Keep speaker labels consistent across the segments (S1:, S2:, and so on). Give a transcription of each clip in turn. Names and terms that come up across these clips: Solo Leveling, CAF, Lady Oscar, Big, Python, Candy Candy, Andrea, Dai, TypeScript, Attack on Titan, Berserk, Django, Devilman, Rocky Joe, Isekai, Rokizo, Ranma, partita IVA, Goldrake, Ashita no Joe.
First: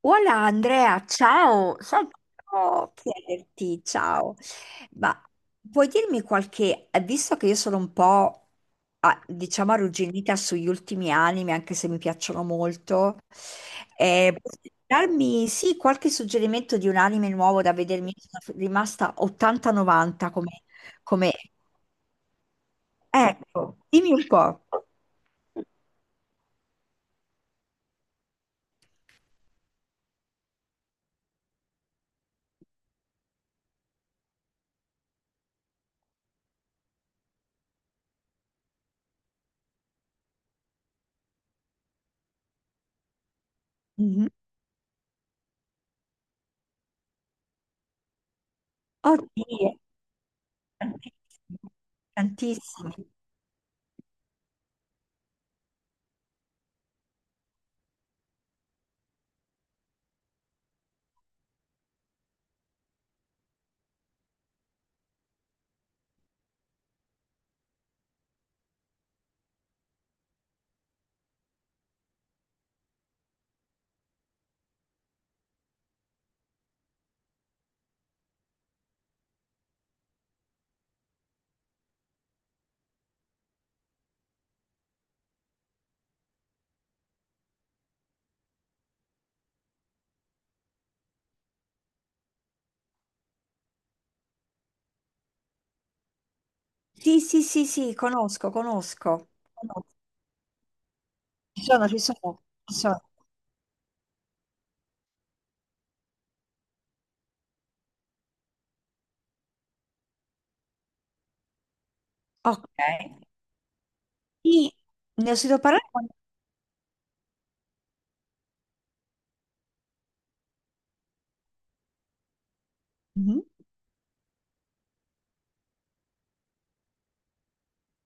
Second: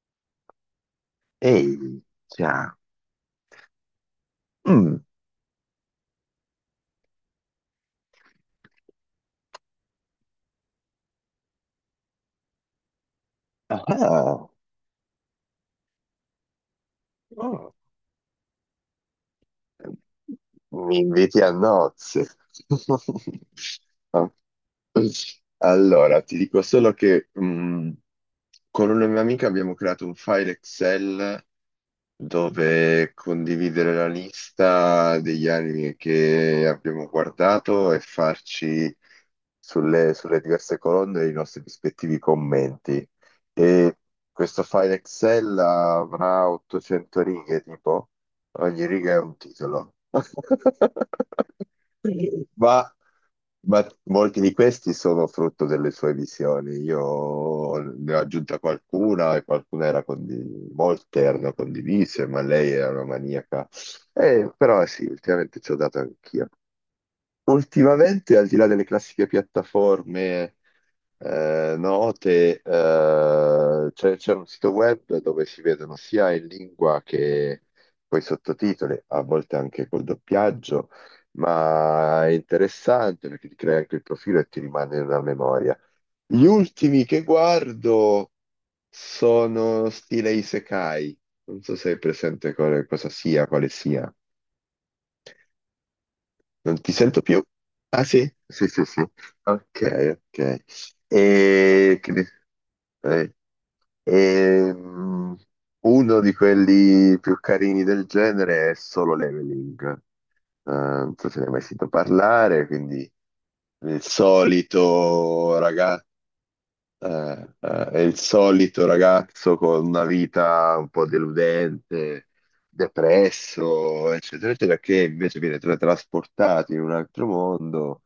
S1: Hola Andrea, ciao,
S2: Ehi,
S1: sai che
S2: cioè,
S1: volevo chiederti, ciao,
S2: mm,
S1: ma puoi dirmi qualche, visto che io sono un po', diciamo, arrugginita sugli ultimi anime, anche se mi piacciono molto,
S2: ah,
S1: puoi darmi, sì, qualche suggerimento di un anime nuovo
S2: oh,
S1: da vedermi? Sono rimasta 80-90 come,
S2: mi
S1: come-
S2: inviti a nozze.
S1: ecco, dimmi un po'.
S2: Allora, ti dico solo che con una mia amica abbiamo creato un file Excel dove condividere la lista degli anime che abbiamo guardato e farci sulle diverse colonne i nostri rispettivi commenti. E
S1: Mhm.
S2: questo file Excel avrà 800 righe, tipo ogni riga è un
S1: Oddio,
S2: titolo.
S1: tantissimi,
S2: Ma,
S1: tantissimi.
S2: ma molti di questi sono frutto delle sue visioni. Io ne ho aggiunta qualcuna e qualcuna era molte erano condivise, ma lei era una maniaca. Però sì, ultimamente ci ho dato anch'io. Ultimamente, al di là delle classiche piattaforme note, c'è un sito web dove si vedono sia in lingua che poi sottotitoli, a volte anche col doppiaggio, ma è interessante perché ti crea anche il profilo e ti rimane una memoria. Gli ultimi che guardo sono stile Isekai, non so se hai presente cosa sia, quale sia. Non ti
S1: Sì,
S2: sento
S1: sì,
S2: più?
S1: sì, sì,
S2: Ah sì?
S1: conosco,
S2: Sì, sì, sì.
S1: conosco. Conosco.
S2: Ok, ok.
S1: Ci sono,
S2: E,
S1: ci
S2: che di-
S1: sono, ci sono.
S2: eh, ehm, Uno di quelli più carini del genere è Solo Leveling. Non so se ne hai mai sentito
S1: Ok.
S2: parlare, quindi il
S1: Sì, ne ho
S2: solito
S1: sentito parlare.
S2: ragazzo, è il solito ragazzo con una vita un po' deludente,
S1: Mhm.
S2: depresso, eccetera, eccetera, che invece viene trasportato in un altro mondo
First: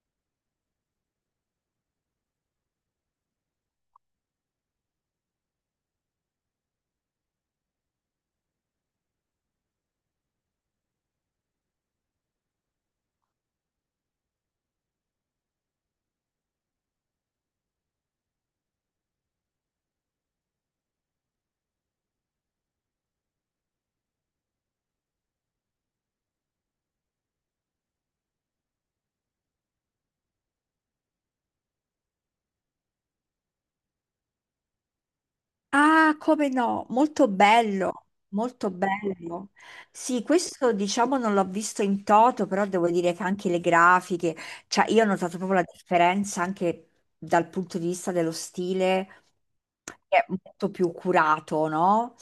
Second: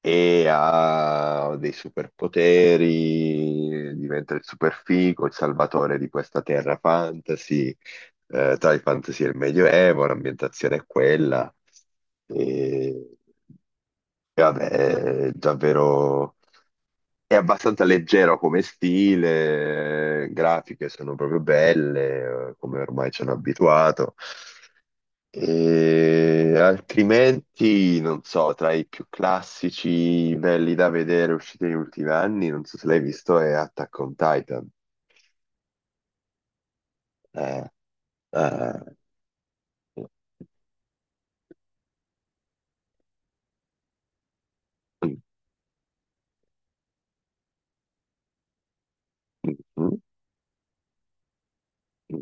S2: e ha dei superpoteri, diventa il superfigo, il salvatore di questa terra fantasy, tra il fantasy e il medioevo, l'ambientazione è quella. E, e vabbè, è abbastanza leggero come stile, grafiche sono proprio belle, come ormai ci hanno abituato. E altrimenti, non so, tra i più classici belli da vedere usciti negli ultimi anni, non so se l'hai visto, è Attack on Titan.
S1: Ah, come no, molto
S2: Eh,
S1: bello, molto
S2: eh,
S1: bello. Sì, questo diciamo non l'ho visto in toto, però devo dire che anche le grafiche, cioè io ho notato proprio la differenza anche dal punto di vista dello stile, che è molto più curato, no?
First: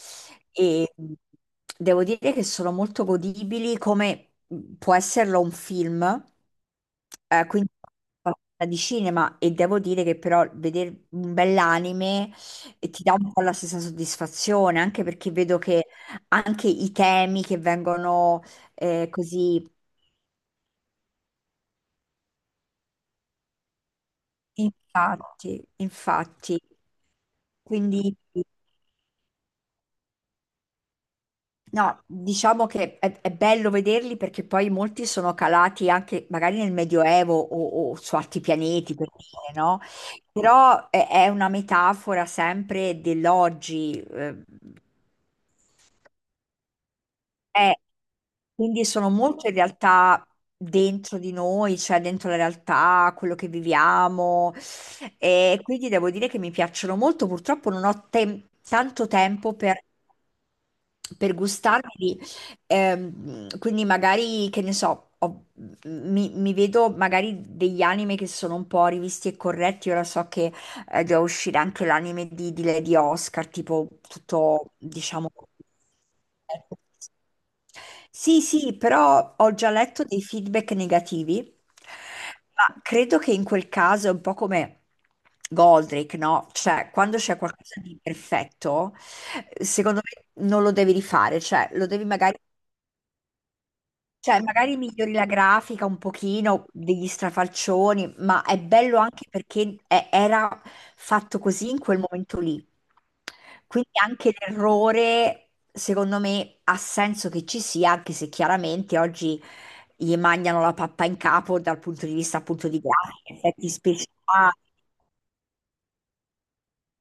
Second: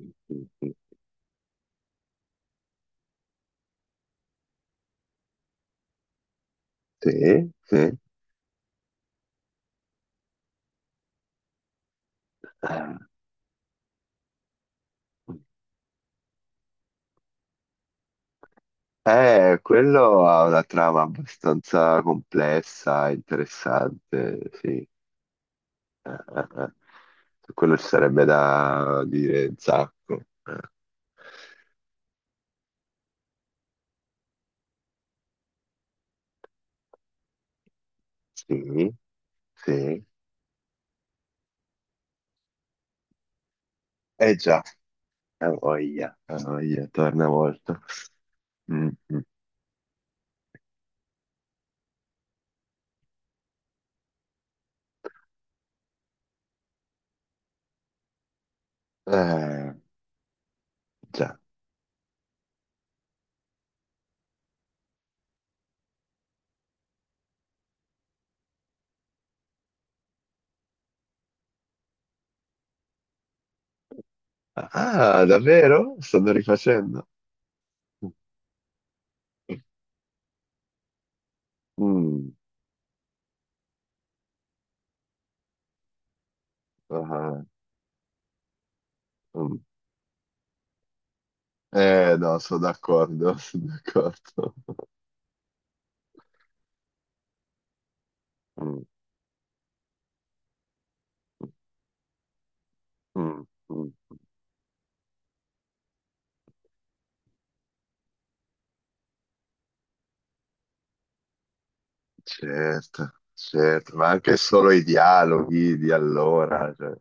S1: E devo dire che sono molto godibili, come può esserlo un film,
S2: Sì,
S1: quindi
S2: sì.
S1: di cinema, e devo dire che però vedere un bell'anime e ti dà un po' la stessa soddisfazione, anche perché vedo che anche i temi che vengono così,
S2: Quello ha una trama abbastanza complessa, interessante, sì.
S1: infatti,
S2: Eh,
S1: infatti,
S2: eh. Su quello ci
S1: quindi
S2: sarebbe da dire un sacco.
S1: no, diciamo che è bello vederli perché poi molti sono calati anche magari nel Medioevo o su altri
S2: Sì,
S1: pianeti, per dire, no?
S2: sì.
S1: Però è una metafora sempre dell'oggi.
S2: Eh già, ha voglia, torna
S1: Eh,
S2: molto.
S1: quindi
S2: Mm,
S1: sono
S2: mm.
S1: molte realtà dentro di noi, cioè dentro la realtà, quello che viviamo. E quindi devo dire che mi piacciono molto. Purtroppo non ho tanto tempo
S2: Eh,
S1: per
S2: già.
S1: gustarli. Quindi magari, che ne so, mi vedo magari degli anime che sono un po' rivisti e corretti. Ora so che doveva uscire anche l'anime di Lady Oscar, tipo tutto,
S2: Ah,
S1: diciamo.
S2: davvero? Stanno rifacendo?
S1: Sì, sì, però ho già letto dei feedback negativi,
S2: Mm,
S1: ma credo che in quel caso è un po' come Goldrake, no? Cioè, quando c'è
S2: ah,
S1: qualcosa di perfetto,
S2: mm.
S1: secondo me non lo devi rifare, cioè lo devi
S2: Eh no,
S1: magari,
S2: sono d'accordo, sono
S1: cioè,
S2: d'accordo.
S1: magari migliori la grafica un pochino degli strafalcioni, ma è
S2: Mm,
S1: bello anche perché era fatto così in quel momento lì.
S2: mm,
S1: Quindi
S2: mm.
S1: anche l'errore, secondo me, ha senso che ci sia, anche se chiaramente oggi gli mangiano la pappa in capo dal punto di vista appunto di
S2: Certo,
S1: grafica, effetti
S2: certo, ma
S1: speciali.
S2: anche solo i dialoghi di allora, cioè,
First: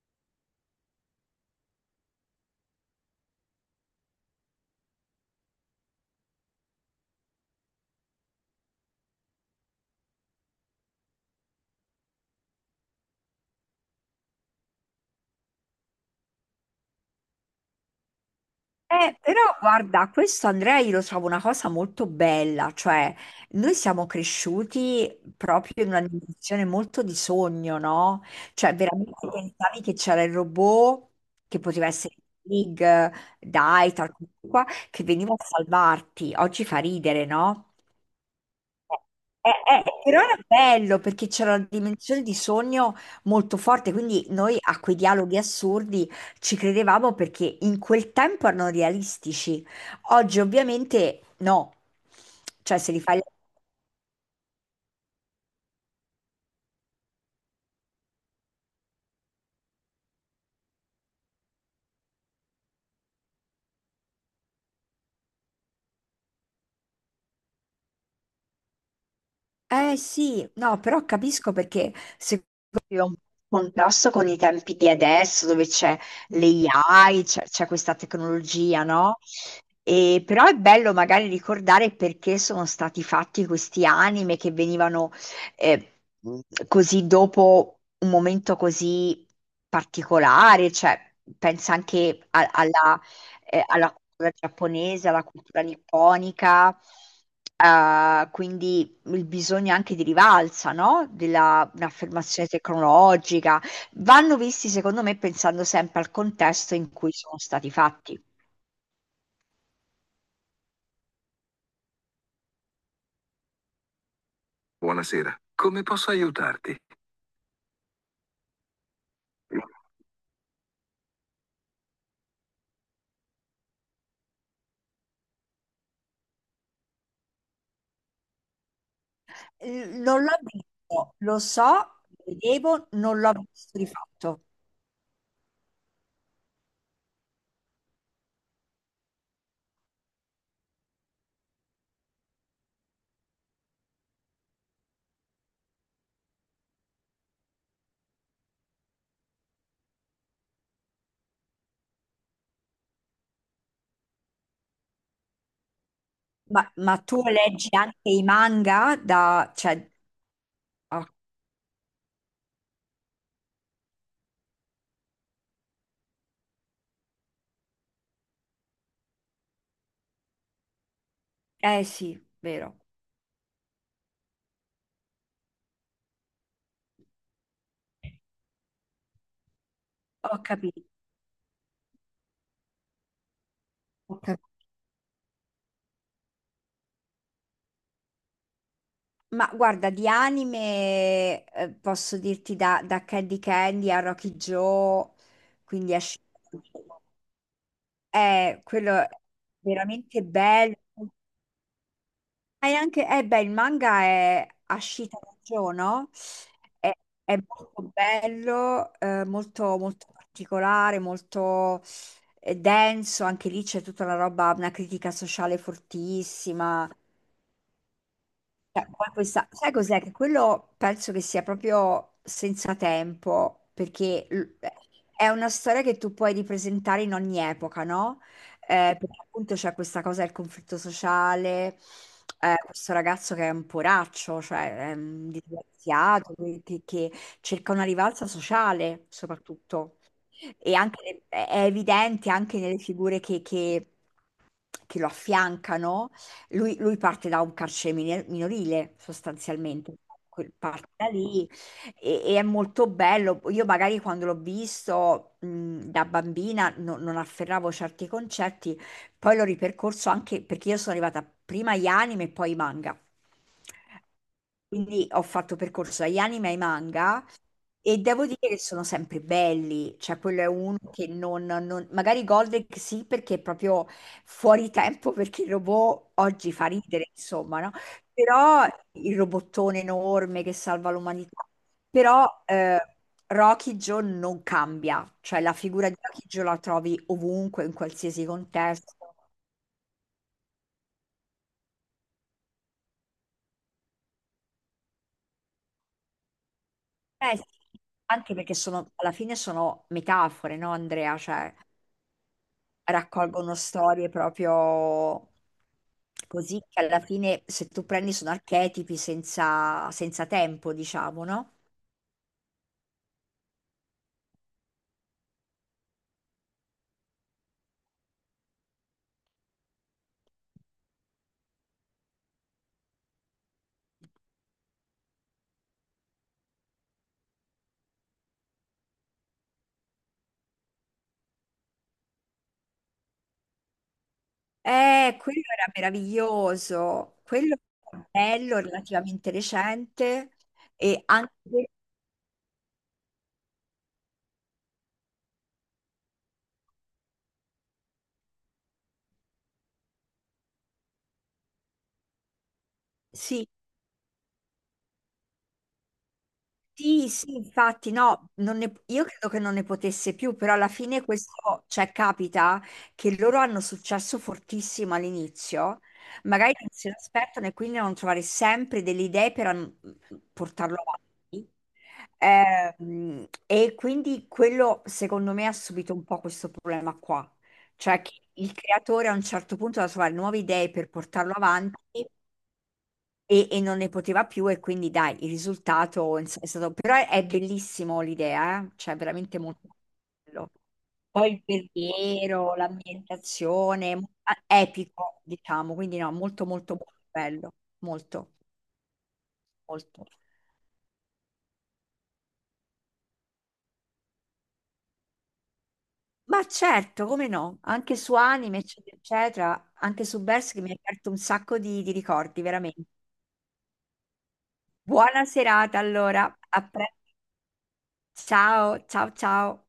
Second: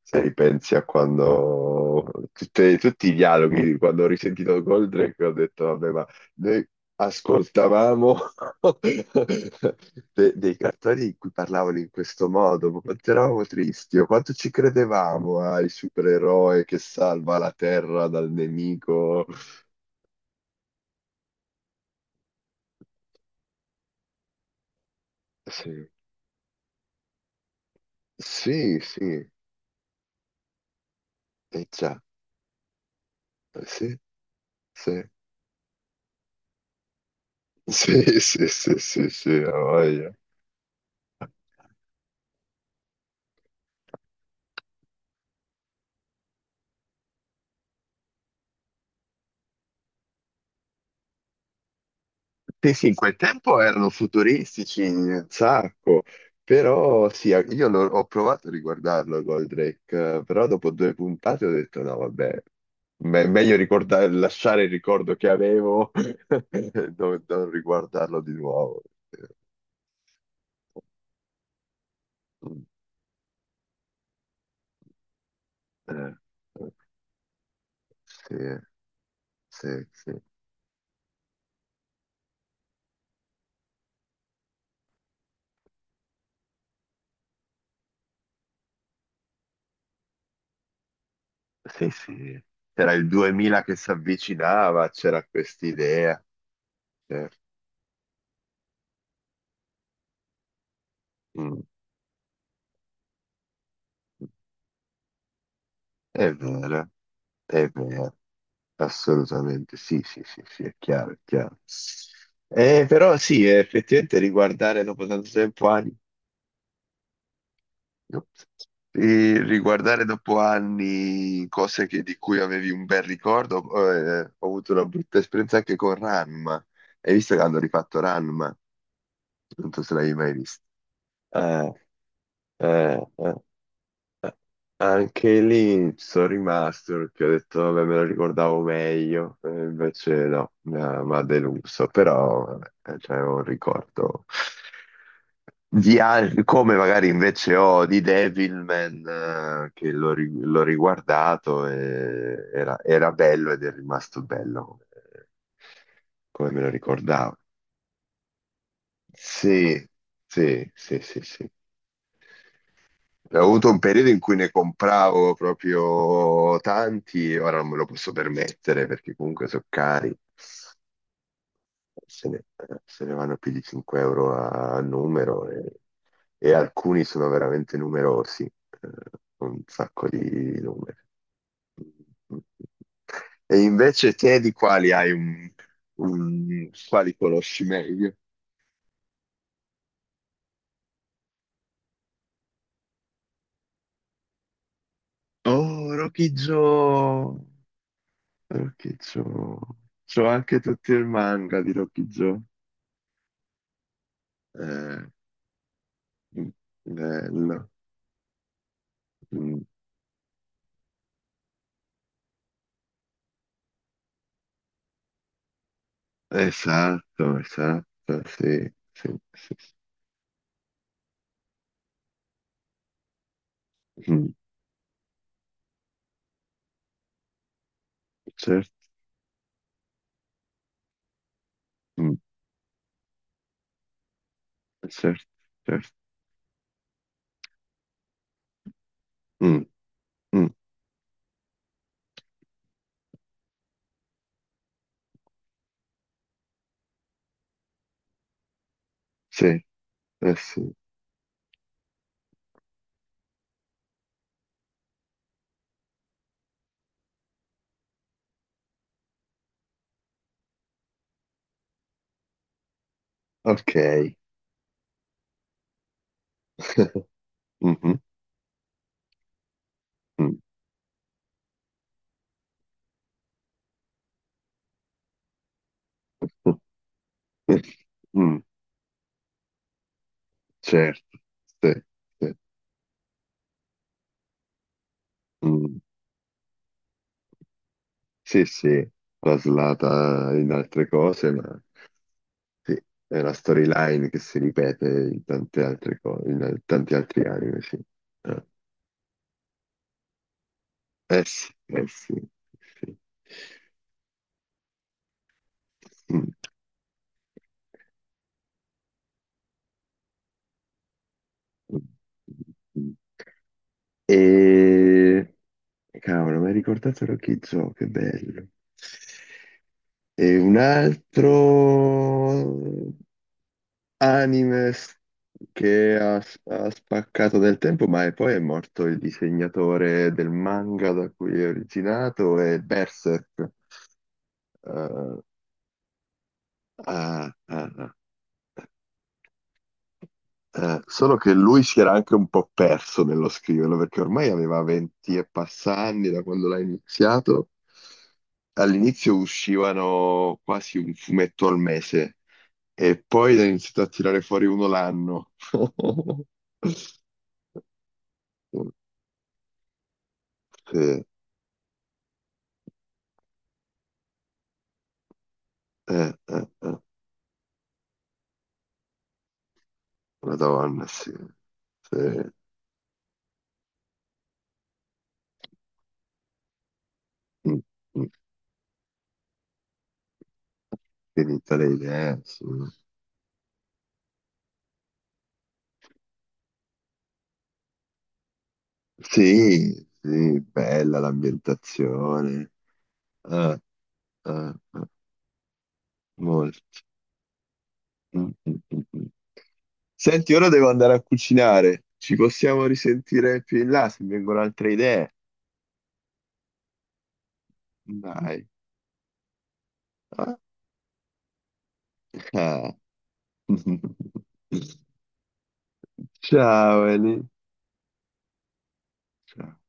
S2: se ripensi a quando tutti i dialoghi, quando ho risentito Goldrake ho detto, vabbè, ma noi ascoltavamo dei cartoni in cui parlavano in questo modo, ma quanto eravamo tristi, o quanto ci credevamo al supereroe che salva la Terra dal nemico.
S1: Però guarda, questo Andrea io lo trovo una cosa molto bella, cioè noi siamo cresciuti
S2: Sì,
S1: proprio in una dimensione molto di sogno, no? Cioè
S2: sì, sì,
S1: veramente pensavi che c'era il robot, che
S2: e
S1: poteva
S2: già,
S1: essere Big, Dai,
S2: sì,
S1: tal qua,
S2: sì.
S1: che veniva a salvarti. Oggi fa ridere, no?
S2: Sì, sì, sì, sì, sì, ha voglia.
S1: Però era bello perché c'era una dimensione di sogno molto forte, quindi noi a quei dialoghi assurdi ci credevamo perché in quel tempo erano realistici. Oggi ovviamente no,
S2: Sì,
S1: cioè
S2: sì,
S1: se
S2: in
S1: li
S2: quel
S1: fai.
S2: tempo erano futuristici un sacco, però sì, io ho provato a riguardarlo Goldrake, però dopo due puntate ho detto no, vabbè, meglio lasciare il ricordo che avevo, e non riguardarlo di nuovo.
S1: Eh sì, no, però capisco perché
S2: Eh,
S1: è un contrasto con i tempi di adesso, dove c'è
S2: eh,
S1: l'AI, c'è questa
S2: sì,
S1: tecnologia, no?
S2: sì, sì,
S1: E, però è bello magari ricordare perché sono stati fatti questi anime che venivano eh, così dopo un momento così particolare, cioè pensa
S2: sì,
S1: anche
S2: sì. C'era
S1: alla
S2: il 2000 che si
S1: alla cultura
S2: avvicinava,
S1: giapponese,
S2: c'era
S1: alla cultura
S2: quest'idea.
S1: nipponica,
S2: Certo.
S1: quindi il bisogno anche di rivalsa, no?
S2: Mm.
S1: Della, un'affermazione tecnologica. Vanno visti, secondo me, pensando sempre al
S2: È
S1: contesto
S2: vero,
S1: in cui sono
S2: è
S1: stati
S2: vero,
S1: fatti.
S2: assolutamente, sì, sì, sì, sì, è chiaro, è chiaro. Però sì, effettivamente riguardare dopo tanto
S1: Buonasera,
S2: tempo
S1: come
S2: anni,
S1: posso aiutarti?
S2: ops, riguardare dopo anni cose di cui avevi un bel ricordo, ho avuto una brutta esperienza anche con Ranma. Hai visto che hanno rifatto Ranma? Non so se l'hai
S1: Non
S2: mai
S1: l'ho
S2: visto.
S1: visto, lo so,
S2: Eh,
S1: lo vedevo, non l'ho
S2: eh.
S1: visto di fatto.
S2: Anche lì ci sono rimasto perché ho detto, vabbè, me lo ricordavo meglio, e invece no, mi ha deluso, però vabbè, cioè, è un ricordo di come magari invece ho di Devilman, che l'ho riguardato e era bello ed è rimasto bello come, come me
S1: Ma,
S2: lo
S1: ma tu
S2: ricordavo.
S1: leggi anche i manga da.
S2: Sì,
S1: Cioè,
S2: sì, sì,
S1: oh,
S2: sì, sì. Ho avuto un periodo in cui ne compravo proprio tanti, ora non me lo posso permettere perché comunque sono cari,
S1: eh sì,
S2: se ne,
S1: vero.
S2: se ne vanno più di €5 a numero e alcuni sono veramente numerosi, un sacco
S1: Ho
S2: di
S1: capito,
S2: numeri. E invece
S1: ho
S2: te
S1: capito.
S2: di quali hai quali conosci meglio?
S1: Ma guarda, di anime posso dirti da Candy Candy a Rocky Joe,
S2: Oh,
S1: quindi a. Sh-
S2: Rocky Joe!
S1: eh,
S2: Rocky
S1: quello è
S2: Joe.
S1: veramente
S2: C'ho anche
S1: bello.
S2: tutto il manga di Rocky Joe.
S1: E anche, eh beh, il manga è
S2: Eh,
S1: Ashita no Joe, no? È, è
S2: bello.
S1: molto bello,
S2: Mm,
S1: molto, molto particolare, molto denso. Anche lì c'è tutta la roba, una critica sociale fortissima.
S2: esatto, esatto, sì,
S1: Cioè, poi
S2: sì.
S1: questa, sai cos'è? Che quello penso che sia proprio senza tempo, perché
S2: Mm,
S1: è una storia che tu puoi ripresentare in ogni epoca, no?
S2: certo,
S1: Perché appunto c'è questa cosa del conflitto sociale,
S2: mm,
S1: questo ragazzo che è un poraccio, cioè è
S2: certo,
S1: un
S2: certo.
S1: disgraziato, che cerca una rivalsa sociale
S2: Mm,
S1: soprattutto.
S2: mm,
S1: E anche, è evidente anche nelle figure che lo affiancano, lui parte da un carcere minorile
S2: sì,
S1: sostanzialmente,
S2: eh sì.
S1: Parte da lì e è molto bello. Io magari quando l'ho visto da bambina non afferravo certi concetti, poi l'ho ripercorso anche perché io sono arrivata prima agli anime e poi ai manga.
S2: Ok.
S1: Quindi ho fatto percorso agli anime e ai manga e
S2: Mhm,
S1: devo dire che sono sempre belli, cioè
S2: mm.
S1: quello è uno che magari Goldrick sì perché è proprio fuori tempo perché il robot oggi fa ridere, insomma, no?
S2: Mm,
S1: Però il robottone enorme che salva
S2: certo,
S1: l'umanità.
S2: sì,
S1: Però
S2: sì.
S1: Rocky Joe non cambia, cioè la
S2: Mm,
S1: figura di Rocky Joe la trovi ovunque, in qualsiasi
S2: sì, sì,
S1: contesto.
S2: traslata in altre cose, ma sì, è una storyline che si ripete in tante altre cose, in tanti altri
S1: Eh sì,
S2: anime, sì.
S1: anche
S2: Eh,
S1: perché sono, alla fine sono metafore, no Andrea?
S2: eh sì,
S1: Cioè,
S2: eh sì, sì.
S1: raccolgono storie proprio
S2: Mm.
S1: così che alla fine se tu prendi sono archetipi senza, senza tempo, diciamo, no?
S2: E... Cavolo, mi hai ricordato Rokizo, che bello. E un altro... anime che ha spaccato del tempo, ma poi è morto il disegnatore del manga da cui è originato, è Berserk. Eh,
S1: Quello era meraviglioso,
S2: ah,
S1: quello
S2: ah, ah.
S1: era bello, relativamente recente e
S2: Solo che lui
S1: anche,
S2: si era anche un po' perso nello scriverlo, perché ormai aveva 20 e passa anni da quando l'ha iniziato. All'inizio uscivano quasi un fumetto al mese e poi ne ha
S1: sì,
S2: iniziato a tirare fuori uno l'anno.
S1: sì, sì, infatti, no, non ne- io credo che non ne potesse più, però alla
S2: Sì.
S1: fine questo, cioè, capita che loro hanno successo fortissimo all'inizio,
S2: Eh,
S1: magari non
S2: eh.
S1: se l'aspettano e quindi devono trovare sempre delle idee per portarlo
S2: Madonna, sì.
S1: avanti.
S2: Sì.
S1: E quindi quello, secondo me, ha subito un po' questo problema qua,
S2: Mm,
S1: cioè
S2: mm.
S1: che il creatore a un certo punto deve trovare nuove idee per portarlo
S2: Finita le
S1: avanti
S2: idee, sì.
S1: e non ne poteva più e quindi dai, il risultato è stato. Però è bellissimo l'idea, eh? Cioè veramente molto
S2: Sì, sì,
S1: bello.
S2: bella
S1: Poi il
S2: l'ambientazione.
S1: verriero,
S2: Eh,
S1: l'ambientazione,
S2: eh,
S1: ah,
S2: eh,
S1: epico, diciamo, quindi no, molto molto
S2: molto.
S1: molto bello,
S2: Mm,
S1: molto,
S2: mm, mm, mm.
S1: molto.
S2: Senti, ora devo andare a cucinare. Ci possiamo risentire più in là se mi vengono altre idee.
S1: Ma certo, come no, anche su
S2: Dai.
S1: anime, eccetera, eccetera, anche su
S2: Ah.
S1: Berserk mi ha aperto un sacco di ricordi, veramente. Buona serata allora,
S2: Ciao, Eli.
S1: ciao, ciao, ciao.
S2: Ciao.